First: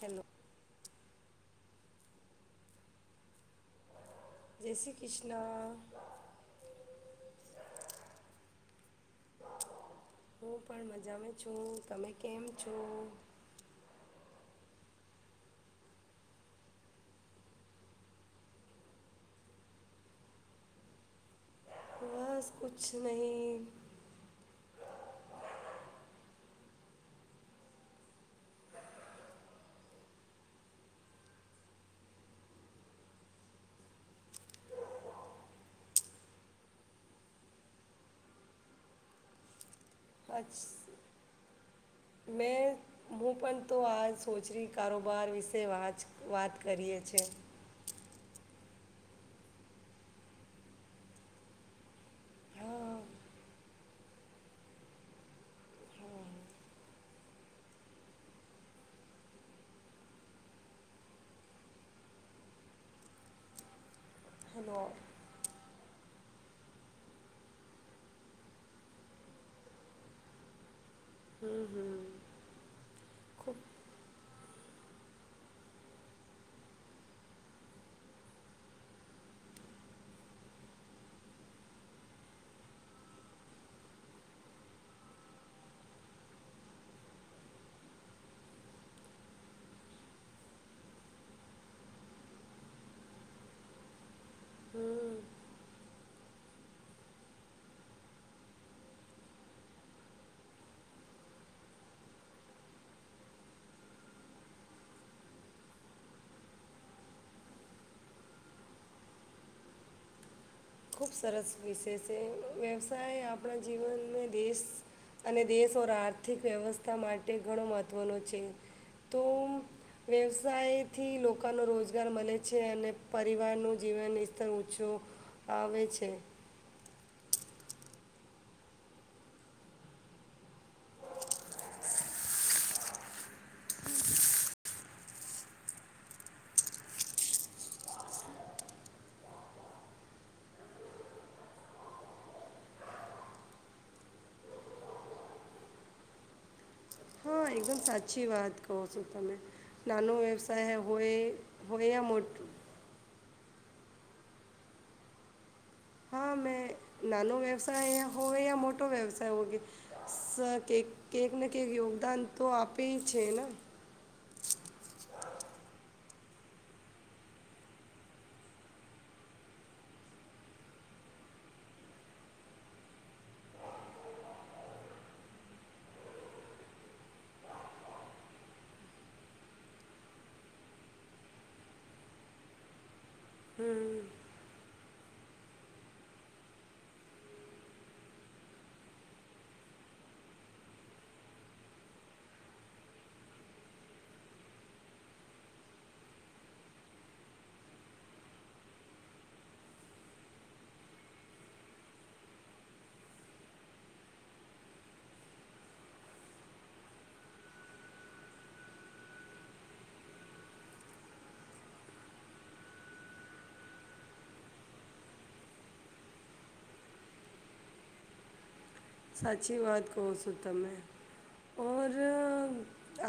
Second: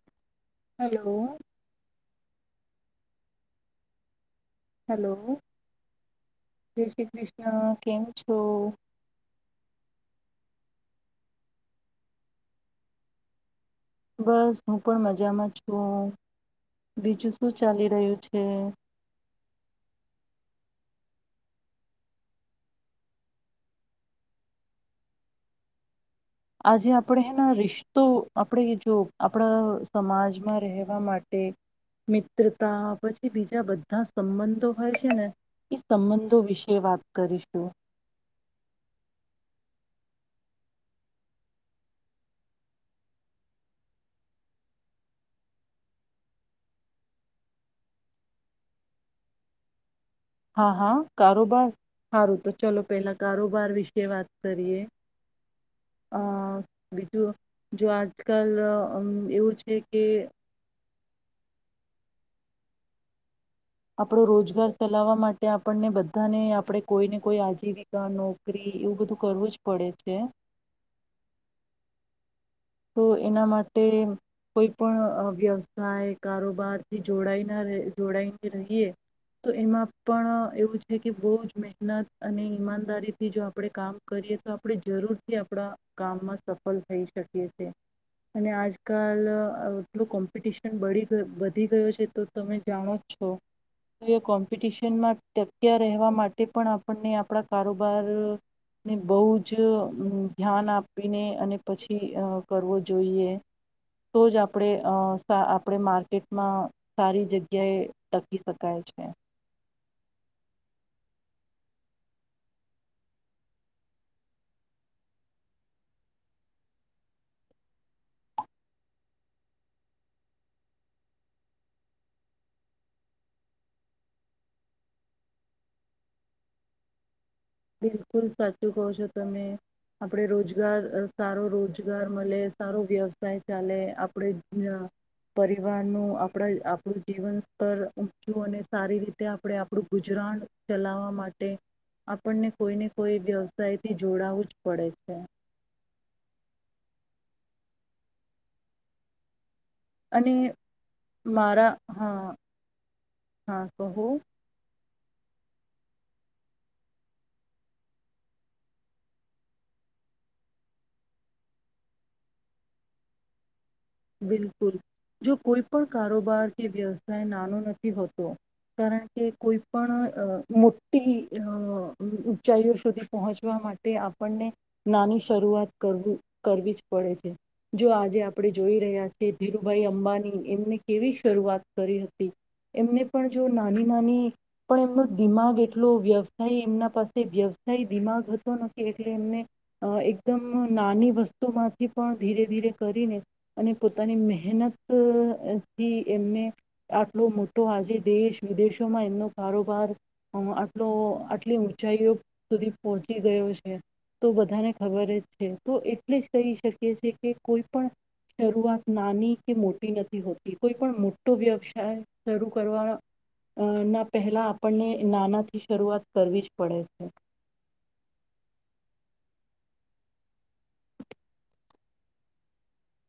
Hello. Hello. જય Shri hello Krishna જય શ્રી કૃષ્ણ, કેમ છો? હું પણ મજામાં છું. તમે કેમ છો? બસ હું પણ મજામાં છું બીજું શું ચાલી રહ્યું છે? બસ કુછ નહીં. આજે આપણેના હેના રિશ્તો આપણે જો આપણા સમાજમાં રહેવા માટે મિત્રતા પછી બીજા બધા સંબંધો હોય છે ને એ સંબંધો વિશે વાત કરીશું. મે હું પણ તો આ સોચરી કારોબાર વિશે વા વાત કરીયએ છે. હા હા કારોબાર સારું તો ચલો હા પેલા કારોબાર વિશે વાત કરીએ અ હા બીજું જો આજકાલ એવું છે કે આપડો રોજ ઘર હલો ચલાવવા માટે અપ આપણને બધાને આપણે કોઈને કોઈ આજીવિકા નોકરી એવું બધું કરવું જ પડે છે. હમ્મ હમ્મ. તો એના માટે કોઈ પણ વ્યવસાય કારોબારથી જોડાાયના જોડાઈને રહીએ તો એમાં પણ એવું છે કે બહ જ મહેનત અને ઈમાનદારીથી જો આપણે કામ કરીએ, તો આપણે જરૂરથી આપણા કામમાં સફળ થઈ શકીએ. અને આજકાલ એટલું કોમ્પિટિશન બી વધી ગયો છે, તો તમે જાણો છો હમ [inaudible] રહેવા માટે પણ આપણને આપણા કારોબાર ને બહ જ ધ્યાન આપીને અને પછી કરવો જોઈએ, તો જ આપણે આપણે માર્કેટમાં સારી જગ્યાએ ટકી શકાય છે. ખૂબ સરસ વિષય છે વ્યવસાય આપણા જીવનને દેશ અને દેશ ઓર આર્થિક વ્યવસ્થા માટે ઘણો મહત્ત્વનો છે, તો વ્યવસાયથી લોકોનો રોજગાર મળે છે, અને પરિવારનું જીવન સ્તર ઓછો આવે છે. બિલકુલ સાચું કહો છો તમે, આપડે રોજગાર સારો રોજગાર મળે સારો વ્યવસાય ચાલે આપણે પરિવારનું આપણા આપણું જીવન સ્તર ઊચું અને સારી રીતે આપણે આપણું ગુજરાન ચલાવા માટે આપણને કોઈ ને કોઈ વ્યવસાય થી જોડાવું જ પડે છે. હા એકદમ સાચી વાત કહો છો તમે. નાનો અને વ્યવસાય હોય, મારા હોય હા મોટું હા કહું. હા મેં નાનો વ્યવસાય હોય યા મોટો વ્યવસાય હો, કે કકને કંક યોગદાન તો આપે છે ને. બિલકુલ જો કોઈ પણ કારોબાર કે વ્યવસાય નાનો નથી હોતો કારણ કે કોઈ પણ મોટી અ ઊંચાઈઓ સુધી પહોંચવા માટે, આપણને નાની શરૂઆત કર કરવી જ પડે છે, જો આજે આપણે જોઈ રહ્યા છે ધીરુભાઈ અંબાની એમને કેવી શરૂઆત કરી હતી. એમને પણ જો નાની નાની પણ એમનો દિમાગ એટલો વ્યવસાય એમના પાસે વ્યવસાય દિમાગ હતો નથી એટલે એમને અહ એકદમ નાની વસ્તુમાંથી પણ ધીરે ધીરે કરીને અને પોતાની મહેનત અહ થી એમને આટલો મોટો આજે દેશ વિદેશોમાં એમનો કારોબાર અહ આટલો આટલી ઊંચાઈઓ સુધી પહોંચી ગયો છે તો બધાને ખબર જ છે તો એટલે જ કહી શકીએ છીએ કે કોઈ પણ શરૂઆત નાની કે મોટી નથી હોતી કોઈ પણ મોટો વ્યવસાય શરૂ કરવા અહ ના પહેલા આપણને નાના થી શરૂઆત કરવી જ પડે છે. સાચી વાત કહું છું તમે. ઓર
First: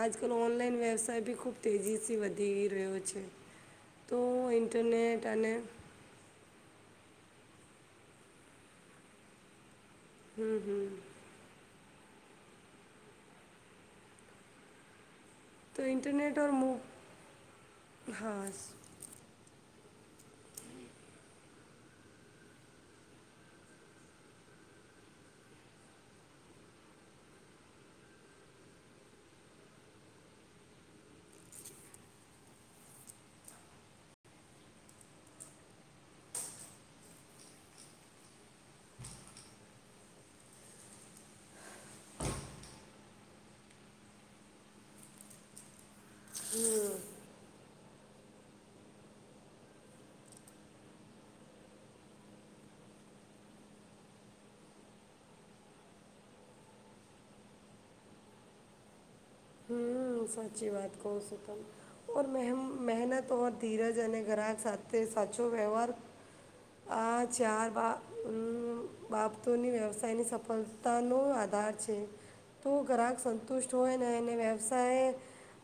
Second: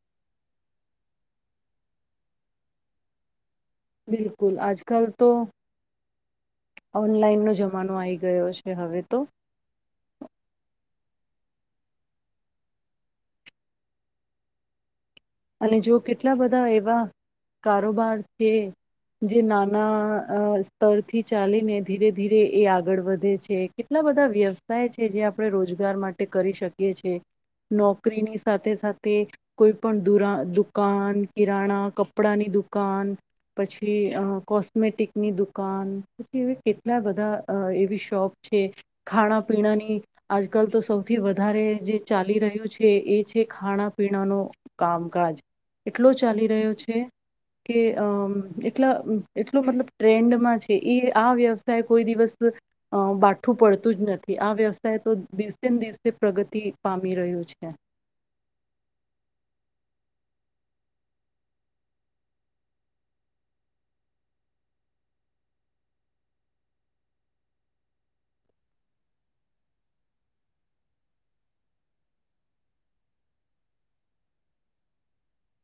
આજકાલ ઓનલાઈન વ્યવસાય બી ખૂબ તેજીસી વધી રહ્યો છે. તો બિલકુલ આજકાલ ઇન્ટરનેટ તો અને ઓનલાઈન નો જમાનો આઈ ગયો છે હવે તો. હમ્મ, હમ્મ. અને તો જો કેટલા ઇન્ટરનેટ ઓર બધા મુ એવા કારોબાર હા છે જે નામ ના અહ સ્તરથી ચાલીને ધીરે ધીરે એ આગળ વધે છે. કેટલા બધા વ્યવસાય છે જે આપડે રોજગાર માટે કરી શકીએ છે નોકરીની સાથે સાથે કોઈ પણ દુરાન દુકાન કિરાણા કપડાની દુકાન પછી અહ કોસ્મેટિકની દુકાન તો કેવી એ કેટલા બધા અહ એવી શોપ છે ખાણા પીણાની આજકાલ તો સૌથી વધારે જે ચાલી રહ્યું છે એ છે ખાણા પીણાનો કામકાજ એટલો ચાલી રહ્યો છે કે અમ્મ એટલા એટલો મતલબ ટ્રેન્ડમાં છે એ આ વ્યવસાય કોઈ દિવસ અહ બાઠું પડતું જ નથી આ વ્યવસાય તો દિવસે ને દિવસે પ્રગતિ પામી રહ્યું છે. હમ્મ, સાચી વાત કહું છું તમે. ઔર મેહ મહેનત ઓર ધીરજ અને ગ્રાહક સાથે સાચો વ્યવહાર આ ચાર બા અમ્મ બાબતોની વ્યવસાયની સફળતાનો આધાર છે. તો ગ્રાહક સંતુષ્ટ હોય ને એને વ્યવસાય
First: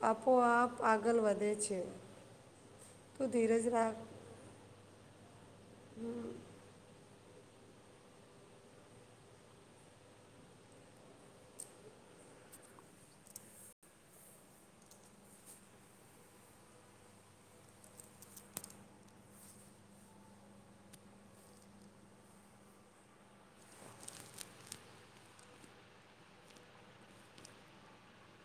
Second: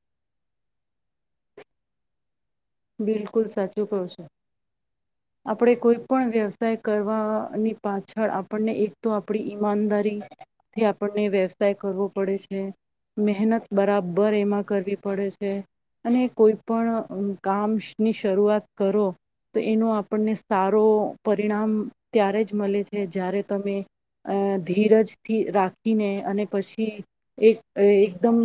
આપોઆપ આગલ વધે છે. તો બિલકુલ ધીરજ સાચું કહો રાખ છો. આપડે કોઈ પણ વ્યવસાય કર વા ની પાછળ આપણને એક તો આપડી ઈમાનદારીથી આપણને વ્યવસાય કરવો પડે છે. મહેનત બરાબર એમાં કરવી પડે છે. અને કોઈ પણ અહ કામ ની શરૂઆત કરો તો એનો આપણને સારો પરિણામ ત્યારે જ મલે છે જ્યારે તમે અહ ધીરજથી રાખીને અને પછી એક એકદમ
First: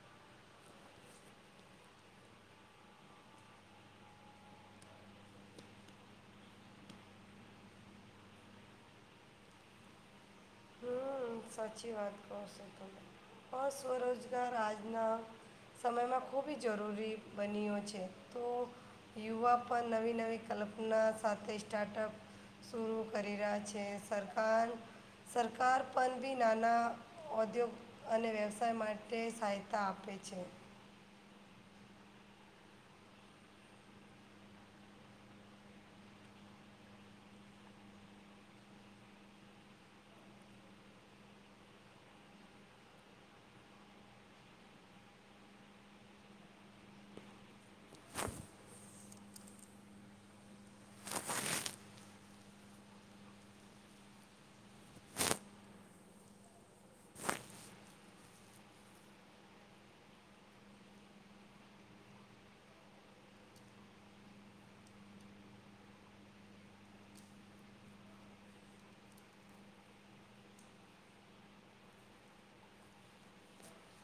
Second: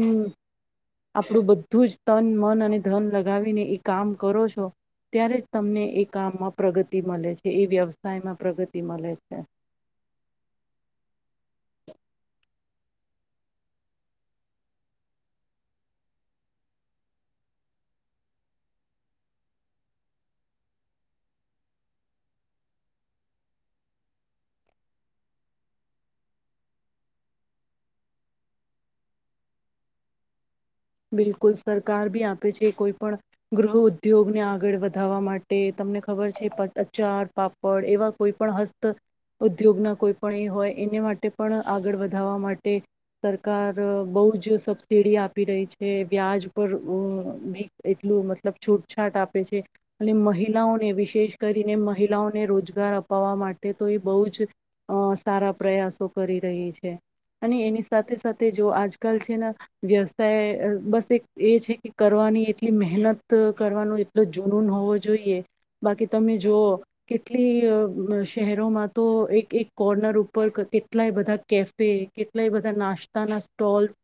આપડું બધું જ તન મન અને ધન લગાવીને એ કામ કરો છો ત્યારે જ તમને એ કામમાં પ્રગતિ મલે છે, એ વ્યવસાયમાં પ્રગતિ મલે છે. હમ સાચી વાત કહો છો ત પણ સ્વરોજગાર આજના સમયમાં ખૂબ જરૂરી બન્યો છે તો યુવા પણ નવી નવી કલ્પના સાથે સ્ટાર્ટઅપ શુરું કરી રહ્યા છે સરકાર સરકાર પણ બી નાના ઔદ્યોગ અને વ્યવસાય માટે સહાયતા આપે છે બિલકુલ સરકાર બી આપે છે કોઈ પણ ગૃહ ઉદ્યોગને આગળ વધારવા માટે તમને ખબર છે અચાર પાપડ એવા કોઈ પણ હસ્ત ઉદ્યોગના કોઈ પણ એ હોય એને માટે પણ આગળ વધાવવા માટે સરકાર બોહ જ સબસીિડી આપી રહી છે વ્યાજ પરી એટલું મતલબ છૂટછાટ આપે છે અને મહિલાઓને વિશેષ કરીને મહિલાઓને રોજગાર અપાવવા માટે તો એ બહુ જ સારા પ્રયાસો કરી રહી છે અને એની સાથે સાથે જો આજકાલ છેને વ્યવસાય બસ એક એ છે કે કરવાની એટલી મહેનત કરવાનું એટલો જુનૂન હોવો જોઈએ બાકી તમે જોઓ કેટલી શહેરોમાં તો એક એક કોર્નર ઉપર કેટલાય બધા કેફે કેટલાય બધા નાસ્તાના સ્ટોલ્સ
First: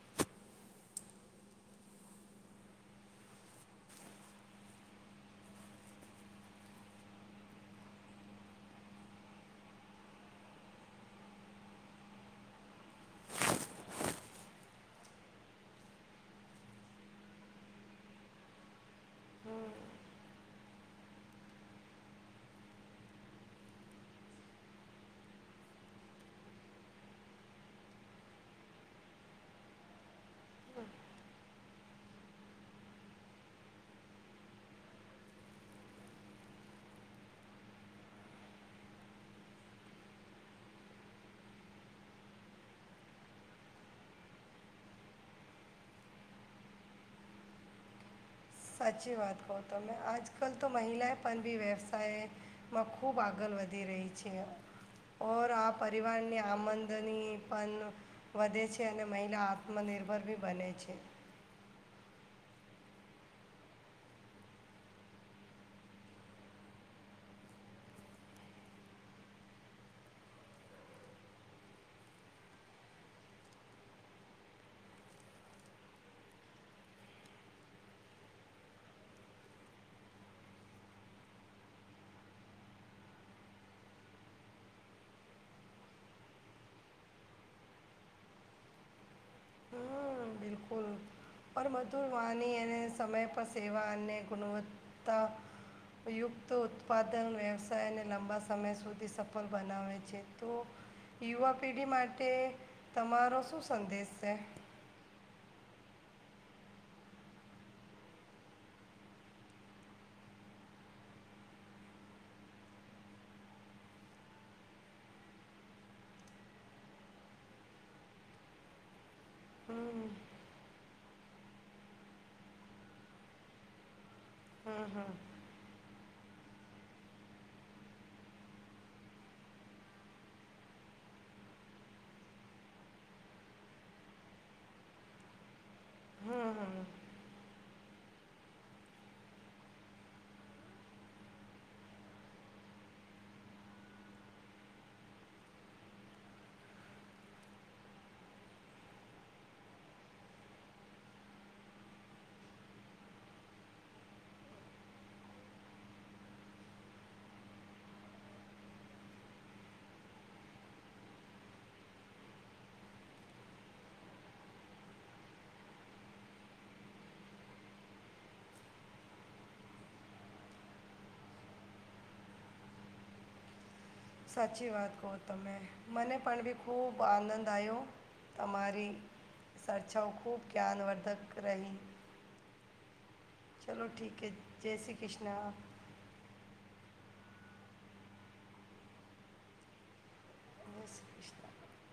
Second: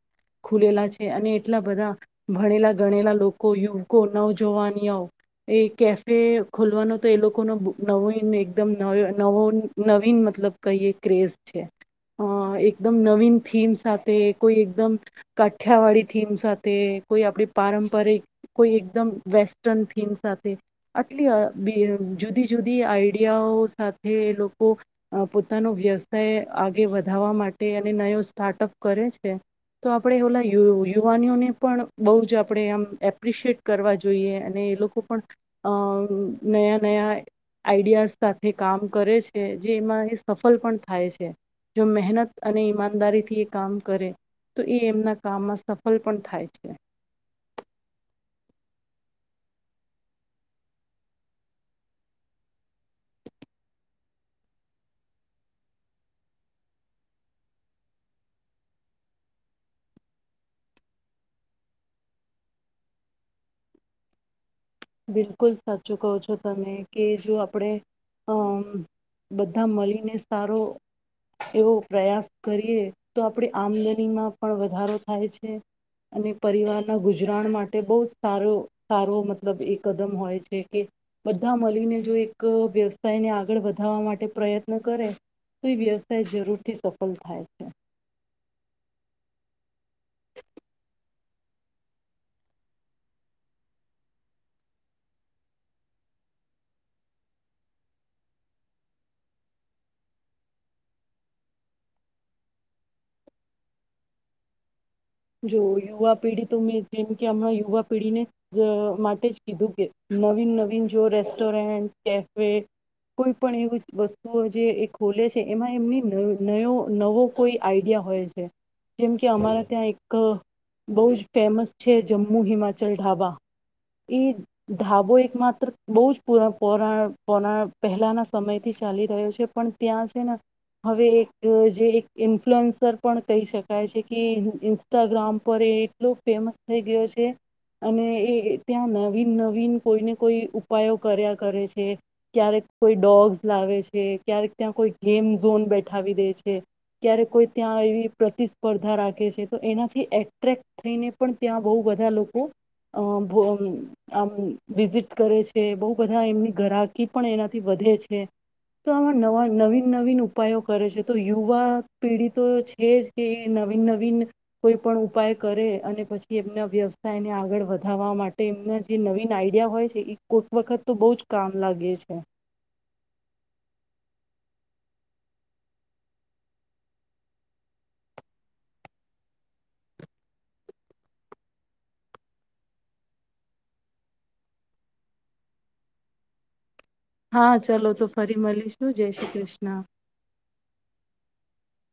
ખુલેલા છે અને એટલા બધા ભણેલા ગણેલા લોકો યુવકો નવજવાનિયા એ કેફે ખોલવાનો તો એ લોકોનો નવ એકદમ નવ નવીન મતલબ કઈ ક્રેઝ છે અ એકદમ નવીન થીમ સાથે કોઈ એકદમ કાઠિયાવાડી થીમ સાથે કોઈ આપડી પારંપરિક કોઈ એકદમ વેસ્ટર્ન થીમ સાથે આટલી બી જુદી જુદી આઈડિયાઓ સાથે લોકો પોતાનો વ્યવસાય આગે વધારવા માટે અને નયો સ્ટાર્ટઅપ કરે છે તો આપણેે ઓલા યુ યુ યુવાનીઓને પણ બહુ જ આપણે આમ એપ્રિશિએટ કરવા જોઈએ અને એ લોકો પણ નયા નયા આઈડિયાઝ સાથે કામ કરે છે જે એમાં એ સફળ પણ થાય છે જો મહેનત અને ઈમાનદારીથી એ કામ કરે તો એ એમના કામમાં સફ ફલ પણ થાય છે સાચી વાત કહ તમે આજકાલ તો મહિલાએ પણ બી વ્યવસાયમાં ખુબ આગળ વધી રહી છે ઓર આ પરિવારની આમદની પણ વધે છે અને મહિલા આત્મનિર્ભર બી બને છે બિલકુલ સાચું કહો છો તમે કે જો આપણેે અમ બધા મળીને સારો એવો પ્રયાસ કરીએ તો આપડી આમદનીમાં પણ વધારો થાય છે અને પરિવારના ગુજરાણ માટે બહુ સારો સારો મ મતલબ એ કદમ હોય છે કે બધા મળીને જો એક વ્યવસાયને આગળ વધારવા માટે પ્રયત્ન કરે તો એ વ્યવસાય જરૂરથી સફળ થાય છે હમ બિલકુલ પર મધુર માની એને સમય પર સેવા અને ગુણવત્તાયુક્ત ઉત્પાદન વ્યવસાયને લાંબા સમય સુધી સફળ બનાવે છે તો યુવા પેઢી માટે તમારો શું સંદેશ છે જો યુવા પેી તો મેં જેમ કે હમણા યુવા પેઢીને માટે જ કીધું કે નવીન નવીન જો રેસ્ટોરન્ટ કેફે કોઈ પણ એવી વસ્તુઓ જે એ ખોલે છે એમાં એમની નવો કોઈ આઈડિયા હોય છે જેમકે અમારા ત્યાં એક બહુ જ ફેમસ છે જમ્મુ હિમાચલ ઢાબા ઈ ધાબો એકમાત્ર બહુ જ પરણ પોરાણ પોરાણ પહેલાના સમયથી ચાલી રહ્યો છે પણ ત્યાં છે ને હવે એક જે એક ઇન્ફ્લુઅન્સર પણ કહી શકાય છે કે ઈન્સ્ટાગ્રામ પર એક એટલું ફેમસ થઈ ગયો છે અને એ ત્યાં નવીન નવીન કોઈને કોઈ ઉપાયો કર્યા કરે છે ક્યારેક કોઈ ડોગ્સ લાવે છે ક્યારેક ત્યાં કોઈ ગેમ ઝોન બેઠાવી દે છે ક્યારેક કોઈ ત્યાં એવી પ્રતિસ્પર્ધા રાખે છે તો એનાથી એટ્રેક્ટ થઈને પણ ત્યાં બહુ બધા લોકો, આમ વિઝિટ કરે છે બહુ બધા એમની ગરાકી પણ એનાથી વધે છે, તો આમાં નવા નવીન નવીન ઉપાયો કરે છે તો યુવા પેઢી તો છે જ કે નવીન નવીન કોઈ પણ ઉપાય કરે અને પછી એમના વ્યવસાયને આગળ વધવા માટે એમના જે નવીન આઈડિયા હોય છે એ કોક વખત તો બહુ જ કામ લાગે છે. સાચી વાત કહો તમે, મને પણ ભી ખુબ આનંદ આવ્યો, તમારી ચર્ચાઓ ખૂબ જ્ઞાનવર્ધક રહી, ચલો ઠીકે જય શ્રી કૃષ્ણ. હા ચલોો તો ફરી મળીશું જય શ્રી કૃષ્ણ. [inaudible]